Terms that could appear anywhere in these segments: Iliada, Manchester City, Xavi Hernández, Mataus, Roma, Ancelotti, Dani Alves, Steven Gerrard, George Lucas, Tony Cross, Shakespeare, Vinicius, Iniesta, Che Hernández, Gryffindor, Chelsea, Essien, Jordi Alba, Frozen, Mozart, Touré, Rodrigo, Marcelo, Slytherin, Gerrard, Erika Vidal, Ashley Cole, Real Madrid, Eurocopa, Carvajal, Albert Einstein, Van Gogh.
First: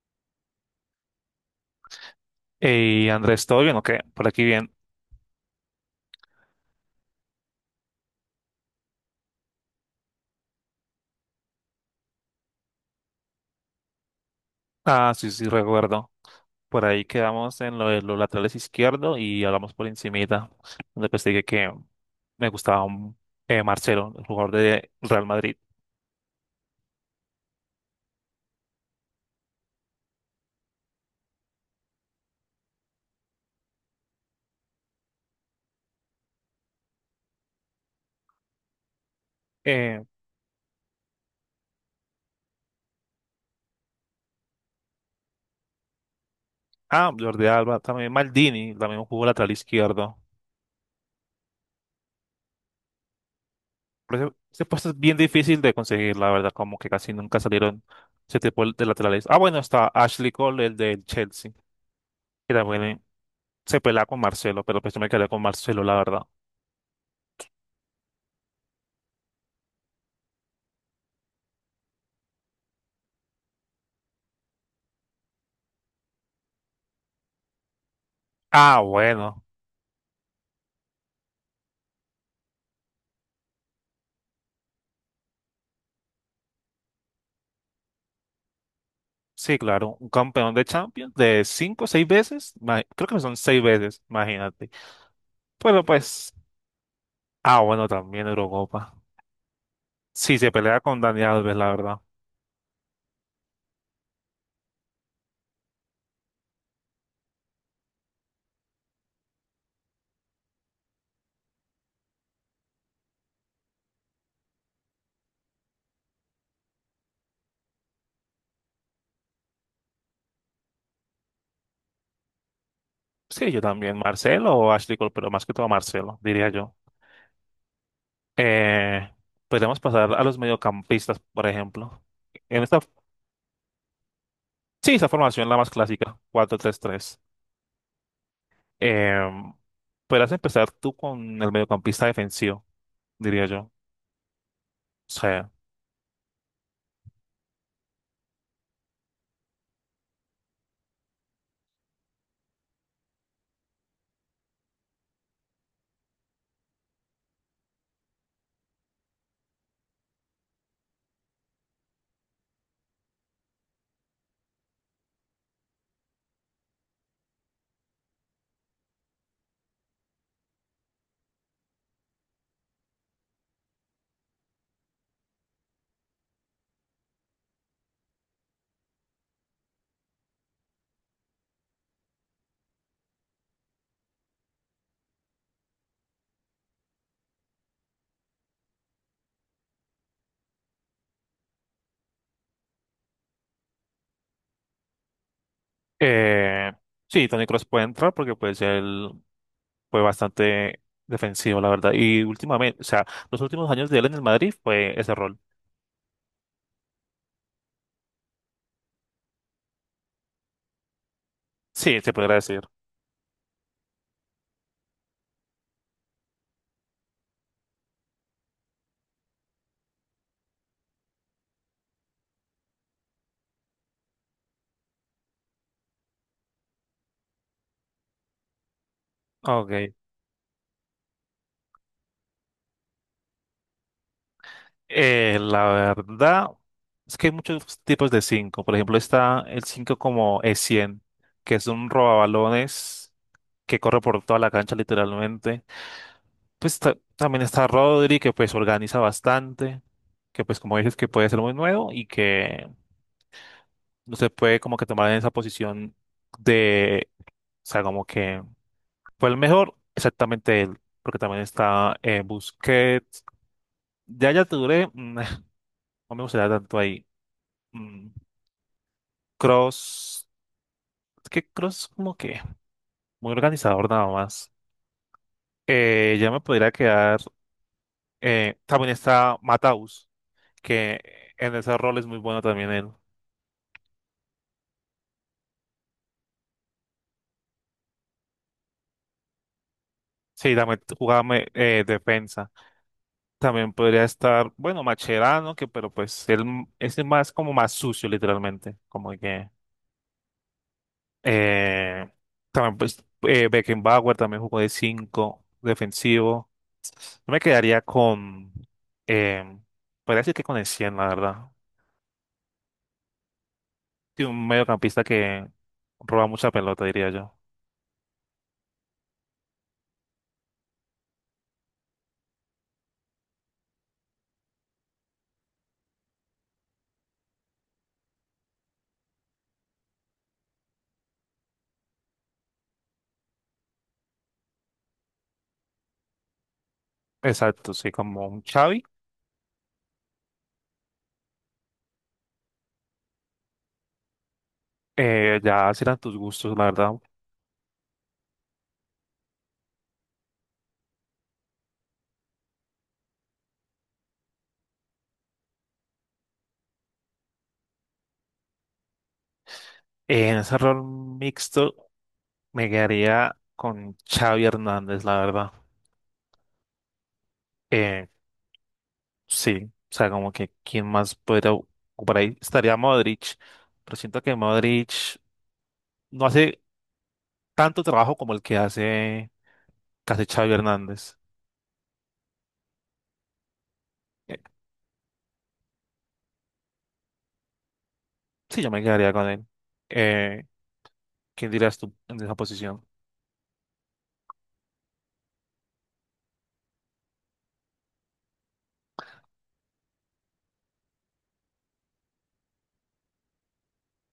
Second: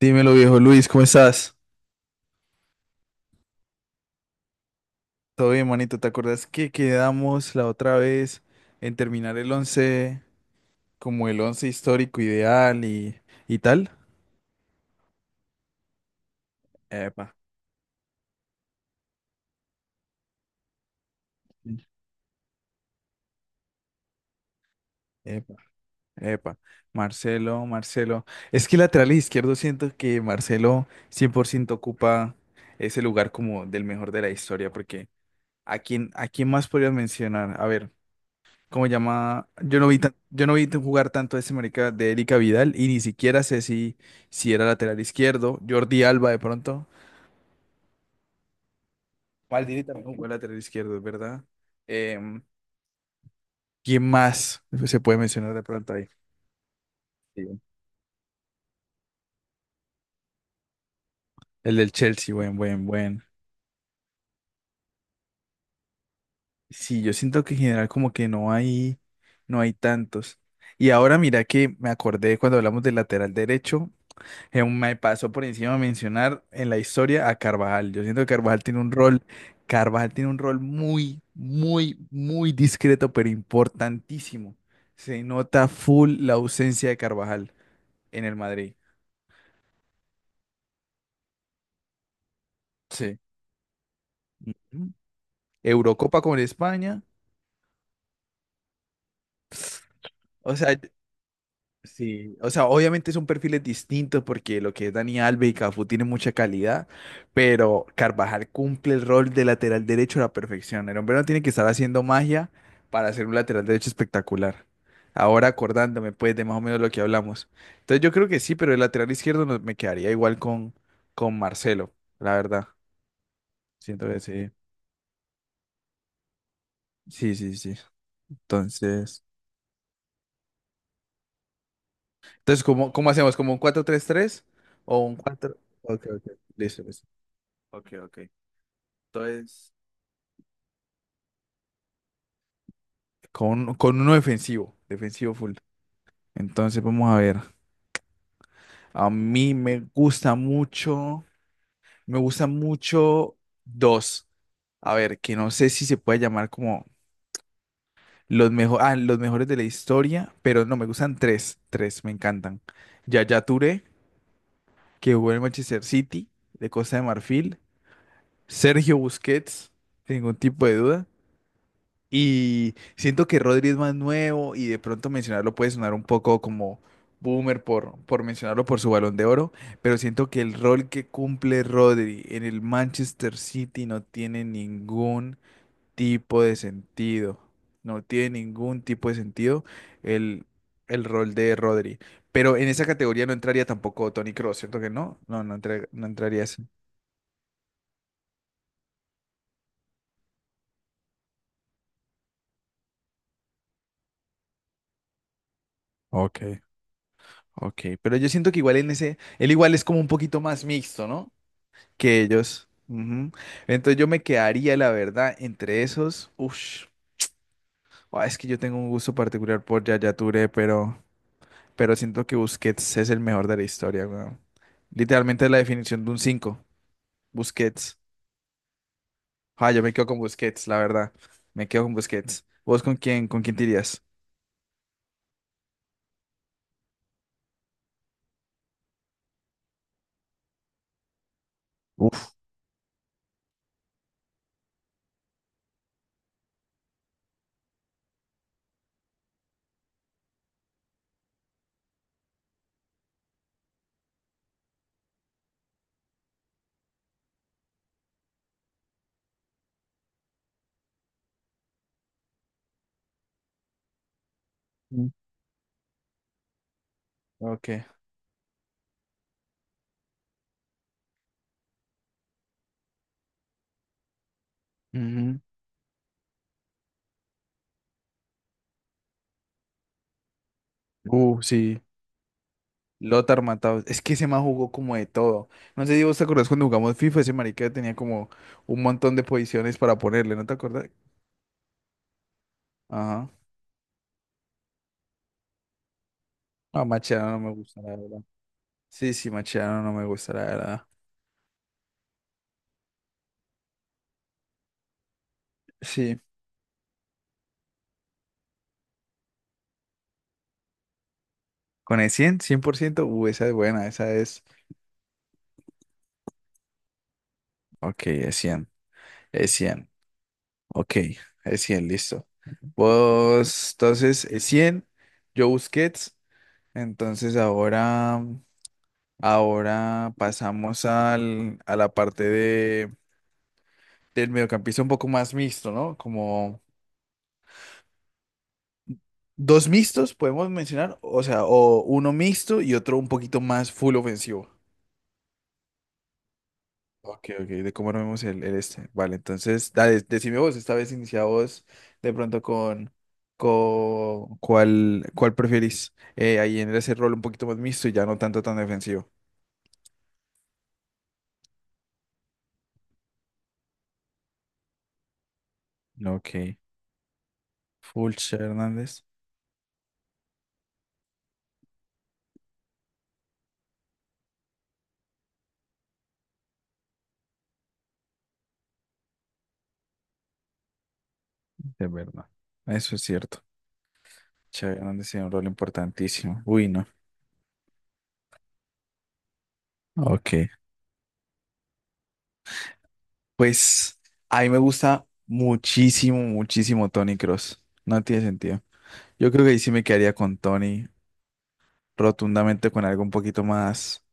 Dímelo, viejo Luis, ¿cómo estás? Hey, Andrés, ¿todo bien o qué? Por aquí bien. Todo bien, manito. ¿Te acuerdas que quedamos la otra vez en terminar el 11, como el 11 histórico ideal y tal? Ah, sí, sí, recuerdo. Por ahí Epa, quedamos en lo de los laterales izquierdo y hablamos por encimita, donde pues dije que me gustaba un, Marcelo, el jugador de Real epa, Madrid. epa. Marcelo, Marcelo. Es que lateral izquierdo siento que Marcelo 100% ocupa ese lugar como del mejor de la historia, porque a quién más podrías mencionar? A ver, ¿cómo se llama? Yo no vi Eh, tan- yo no vi tan- Jugar tanto a ese marica de Erika Vidal y ni siquiera sé si, si era lateral izquierdo. Jordi Alba de pronto. ah, Jordi Alba, también Maldini, también jugó lateral Maldini también izquierdo. jugó lateral izquierdo, es verdad. Em, ¿Quién Pero ese más puesto es se bien puede mencionar difícil de de pronto ahí? conseguir, la verdad, como que casi nunca Sí. salieron ese tipo de laterales. Ah, bueno, está Ashley Cole, el del Chelsea, El del Chelsea, que también buen. se pelea con Marcelo, pero pues yo me quedé con Marcelo, la verdad. Sí, yo siento que en general como que no hay tantos. Y ahora mira que me acordé cuando hablamos del lateral derecho. Me pasó por encima mencionar en la historia a Carvajal. Yo siento que Ah, bueno. Carvajal tiene un rol muy, muy, muy discreto, pero importantísimo. Se nota full la ausencia de Carvajal en el Madrid. Sí, claro, un campeón de Champions de cinco o seis veces, creo que Sí. son seis veces, imagínate. Ujú. Pero Eurocopa pues, con España. ah, bueno, también Eurocopa. Sí, se O sea, pelea con Dani Alves, la verdad. sí, o sea, obviamente son perfiles distintos porque lo que es Dani Alves y Cafú tiene mucha calidad, pero Carvajal cumple el rol de lateral derecho a la perfección. El hombre no tiene que estar haciendo magia para hacer un lateral derecho espectacular. Ahora acordándome pues de más o menos lo que hablamos. Entonces yo creo que sí, pero el lateral izquierdo no- me quedaría igual con Marcelo, la verdad. Sí, yo también, Siento que sí. Marcelo o Ashley Cole, pero más que todo Marcelo, diría yo. Sí, sí, sí. Eh, Entonces, Podemos pasar a los mediocampistas, por ejemplo. En entonces esta, ¿cómo, cómo hacemos? ¿Como un cuatro tres tres sí, o esta un formación la 4? más Ok, clásica, ok. cuatro tres Listo, listo. tres. Ok, ok. Eh, Entonces, Podrás empezar tú con el mediocampista defensivo, diría yo. Con uno defensivo, Sí. defensivo full. Entonces, vamos a ver. A mí me gusta mucho dos. A ver, que no sé si se puede llamar como los mejores, los mejores de la historia, pero no, me gustan tres, me encantan. Yaya Touré, que jugó en el Manchester City, de Costa de Marfil. Sergio Busquets, sin ningún tipo de duda. Y siento que Rodri es más nuevo y de pronto mencionarlo puede sonar un poco como boomer por mencionarlo por su Balón de Oro, pero siento que el rol que cumple Rodri en el Manchester City no tiene ningún tipo de sentido. No tiene ningún tipo de sentido el, el rol de Rodri. Pero en esa categoría no entraría tampoco Tony Cross, ¿cierto que no? No, no, no entraría así. Eh, sí, Tony Cross puede entrar porque pues él fue bastante defensivo, la verdad. Y últimamente, o sea, los últimos años de él en el Madrid fue ese rol. Ok, ok, pero yo siento que igual en ese, él igual es como un poquito más mixto, ¿no? Sí, se Que podría decir. ellos. Ujú. Entonces yo me quedaría, la verdad, entre esos. Ush. Ah, es que yo tengo un gusto particular por Yaya Touré, pero siento que Busquets es el mejor de la historia, weón. Literalmente es la definición de un 5 Busquets. Ah, yo Ok. me quedo con Busquets, la verdad. Me quedo con Busquets. ¿Vos con quién te irías? La verdad es que hay muchos tipos de 5. Por ejemplo, está el 5 como E100, que es un Uf. robabalones que corre por toda la cancha literalmente. Pues también está Rodri, que pues organiza bastante, que pues como dices que puede ser muy nuevo y que usted puede como que tomar en esa posición de, o sea, como que fue el mejor, exactamente él, porque también está Busquets, ya ya Touré, Mm. mm, no me gustaría tanto ahí, Ok. mm, Cross, es que Cross como que muy organizador nada más, Ujú. Ya me podría quedar, también está Mataus, que en ese Sí. rol es muy bueno también él, Lothar Matthäus. Es que ese man jugó como de todo. No sé si vos te acordás cuando jugamos FIFA, ese marica tenía como un montón de posiciones para ponerle, ¿no te sí, también acordás? jugaba defensa. Ajá. También podría estar, bueno, Macherano, que pero pues él Ah, es el más Macherano no como me más gusta, la sucio verdad. literalmente, como Sí, sí, que Macherano no me gusta, la verdad. eh, también pues Beckenbauer también jugó de 5 Sí. defensivo. Yo me quedaría con eh, podría decir que con el 100 la verdad. Con el cien cien por ciento esa es buena, esa Sí, es. un mediocampista que roba mucha pelota, diría yo. Ok, es cien Ok, es 100 listo. Vos, entonces, es 100 yo Busquets. Entonces ahora, ahora pasamos a la parte de... del mediocampista un poco más mixto, ¿no? Como Exacto, sí, como un Xavi. dos mixtos podemos mencionar, o sea, o uno mixto y otro un poquito más full ofensivo. Ya serán tus gustos, la verdad. Ok, ok, de cómo nos vemos el este. Vale, entonces, dale, decime vos, esta vez inicia vos de pronto con cuál preferís ahí en ese rol un poquito más mixto y ya no tanto tan defensivo. En ese rol mixto me quedaría con Xavi Hernández, la verdad. Ok, Eh, Fulcher Hernández, Sí, o sea, como que quién más podría ocupar ahí. Estaría Modric, pero siento que Modric no hace tanto trabajo como el que hace casi Xavi Hernández. de verdad. Eso es cierto. Eh, Che Hernández tiene un rol importantísimo. Uy, no. sí, yo me quedaría con él. Eh, Ok. ¿Quién dirías tú en esa posición? Pues a mí me gusta muchísimo, muchísimo Tony Cross. No tiene sentido. Yo creo que ahí sí me quedaría con Tony, rotundamente con algo un poquito más,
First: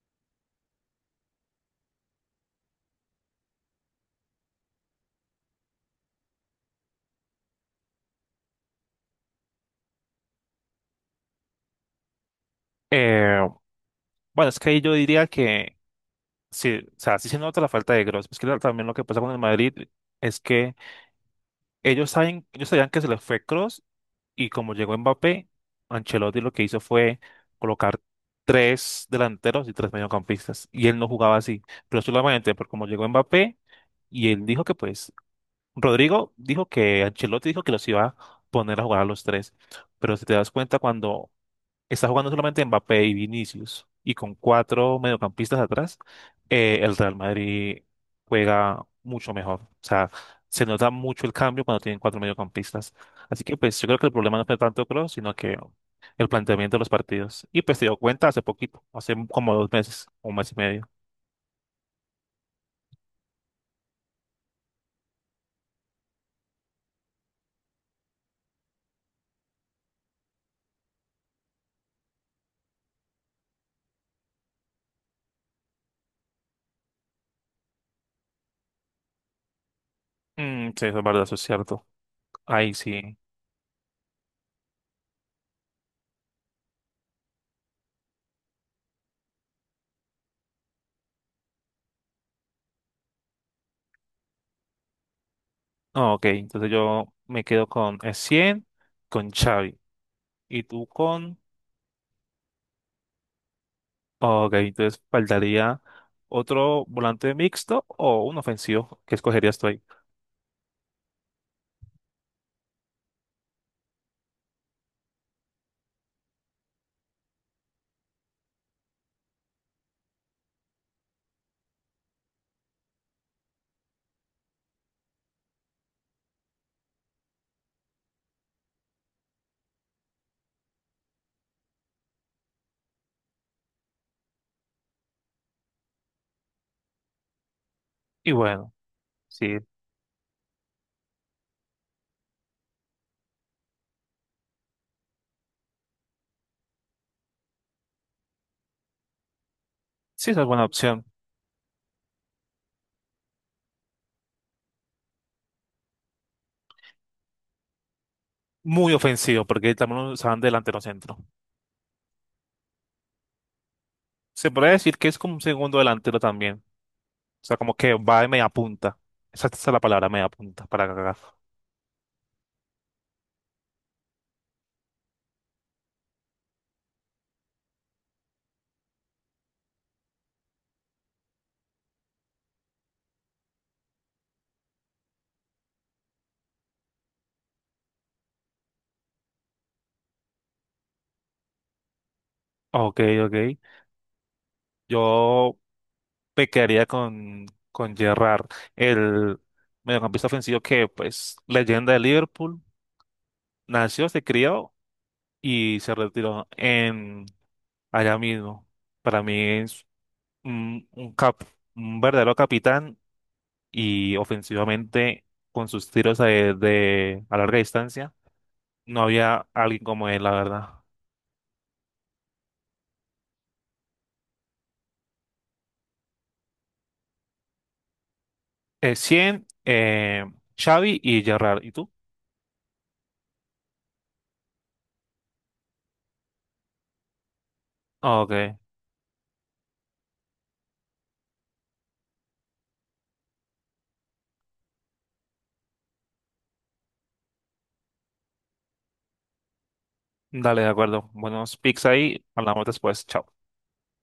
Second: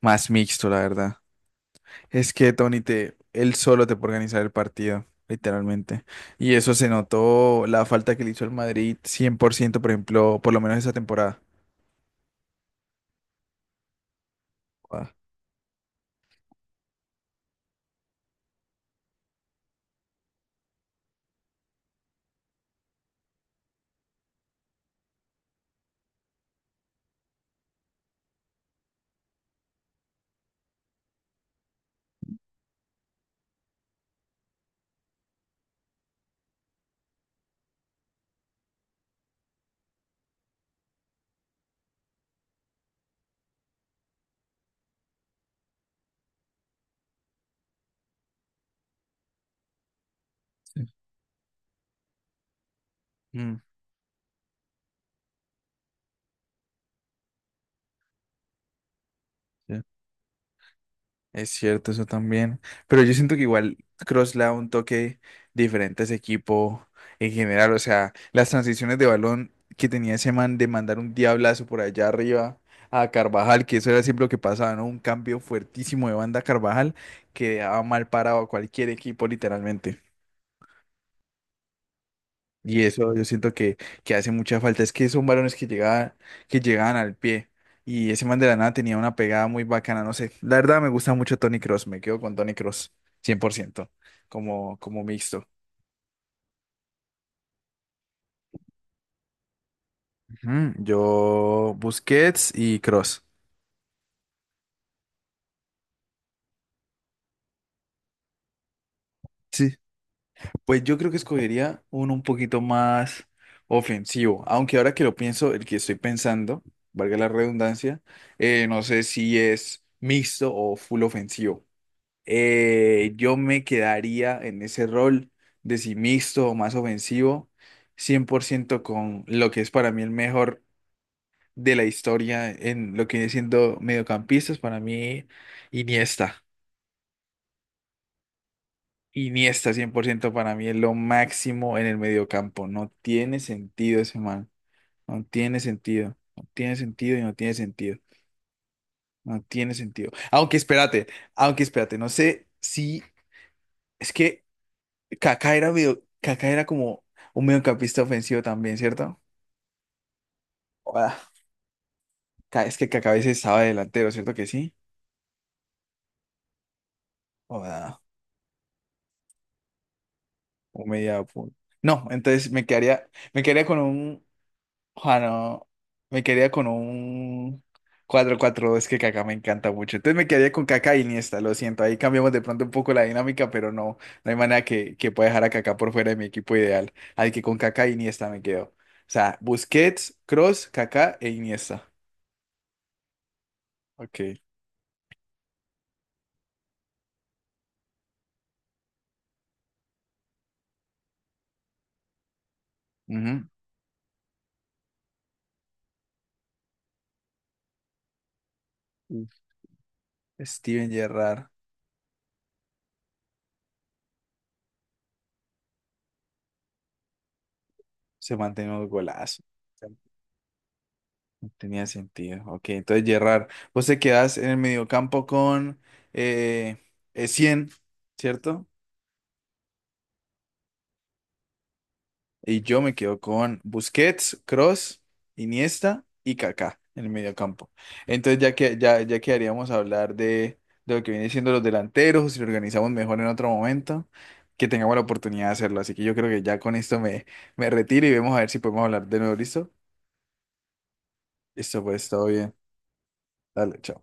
más mixto, la verdad. Es que Tony te, él solo te puede organizar el partido, literalmente. Y eso se notó la falta que le hizo el Madrid 100%, por ciento, por ejemplo, por lo menos esa temporada. Eh, bueno, es que ahí yo Ah, diría que sí, o sea, sí se nota la falta de Kroos. Es que también lo que pasa con el Madrid es que ellos saben, ellos sabían que se les fue Kroos. Y como llegó Mbappé, Ancelotti lo que hizo fue colocar tres delanteros y tres mediocampistas. Y él no jugaba así, pero solamente por como llegó Mbappé y él dijo que pues, Rodrigo dijo que Ancelotti dijo que los iba a poner a jugar a los tres. Pero si te das cuenta, cuando está jugando solamente Mbappé y Vinicius, y con cuatro mediocampistas atrás, el Real Madrid juega mucho mejor. O sea, se sí. nota mucho el cambio cuando tienen cuatro mediocampistas. Así que pues yo creo que el problema no fue tanto Kroos, sino que el planteamiento de los partidos. Y pues se dio cuenta hace poquito, hace como dos Mm. meses, un mes y medio. Es cierto, eso también. Pero yo siento que igual Kroos le da un toque diferente a ese equipo en general. O sea, las transiciones de balón que tenía ese man de mandar un diablazo por allá arriba a Carvajal, que eso era siempre lo que pasaba, ¿no? Un cambio fuertísimo de banda a Carvajal que dejaba mal parado a cualquier equipo, literalmente. Mm, sí, eso es verdad, eso es cierto. Ahí Y eso sí. yo siento que hace mucha falta. Es que son varones que llegaban al pie. Y ese man de la nada tenía una pegada muy bacana. No sé. La verdad me gusta mucho Tony Cross. Me quedo con Tony Cross cien por ciento. Como, como mixto. Ah, ok, entonces yo me quedo con 100, con Xavi. ¿Y Ujú, tú con? yo Busquets y Cross. Ok, entonces faltaría otro volante mixto o un ofensivo que escogerías tú Sí. ahí. Pues yo creo que escogería uno un poquito más ofensivo, aunque ahora que lo pienso, el que estoy pensando, valga la redundancia, no sé si es mixto o full ofensivo. Yo me quedaría en ese rol de si mixto o más ofensivo, 100% con lo que es para mí el mejor de la historia en lo que viene siendo mediocampistas, para mí Iniesta. Y bueno, sí, Iniesta 100% para mí es lo máximo en el mediocampo. No tiene sentido ese man. No tiene sentido. No tiene sentido y no tiene sentido. No tiene sentido. sí, esa es Aunque buena opción. espérate, aunque espérate, no sé si es que Kaká era como un mediocampista ofensivo también, Muy ¿cierto? ofensivo, porque también usaban delantero Joda. centro. Es que Kaká a veces estaba delantero, ¿cierto que Se podría sí? decir que es como un segundo delantero también. O sea, como que Joda, va de media punta. Esa es la palabra, media punta, para un cagar. media punta. No, me quedaría con un, ah, no, me quedaría con un cuatro cuatro 2 que Kaká me encanta mucho. Entonces me quedaría con Kaká y Iniesta, lo siento. Ahí cambiamos de pronto un poco la dinámica, pero no, no hay manera que pueda dejar a Kaká por fuera de mi equipo ideal. Así que con Kaká y Iniesta me quedo. O sea, Busquets, Cross, Kaká e Iniesta. Ok, ok. Ok. Yo me quedaría con, Gerrard, el mediocampista ofensivo que, pues, leyenda de Liverpool. Ujú. Nació, se crió y se retiró en allá mismo. Para Mm. mí es un, Steven un cap, Gerrard un verdadero capitán y ofensivamente con sus tiros a larga distancia se mantiene un no golazo. había alguien como él, la verdad. Tenía sentido. Ok, entonces Gerrard, vos te quedás en el mediocampo con eh, Essien, ¿cierto? 100, Xavi y Gerrard. ¿Y tú? Y yo me quedo con Busquets, Cross, Iniesta y Kaká en el mediocampo. Entonces Ok, ya quedaríamos a hablar de lo que viene siendo los delanteros, si lo organizamos mejor en otro momento, que tengamos la oportunidad de hacerlo. Así que yo creo que ya con esto me retiro y vemos a ver si podemos hablar de nuevo, ¿listo? dale, de acuerdo. Buenos Listo, picks pues, ahí. todo bien. Hablamos después. Chao. Dale, chao.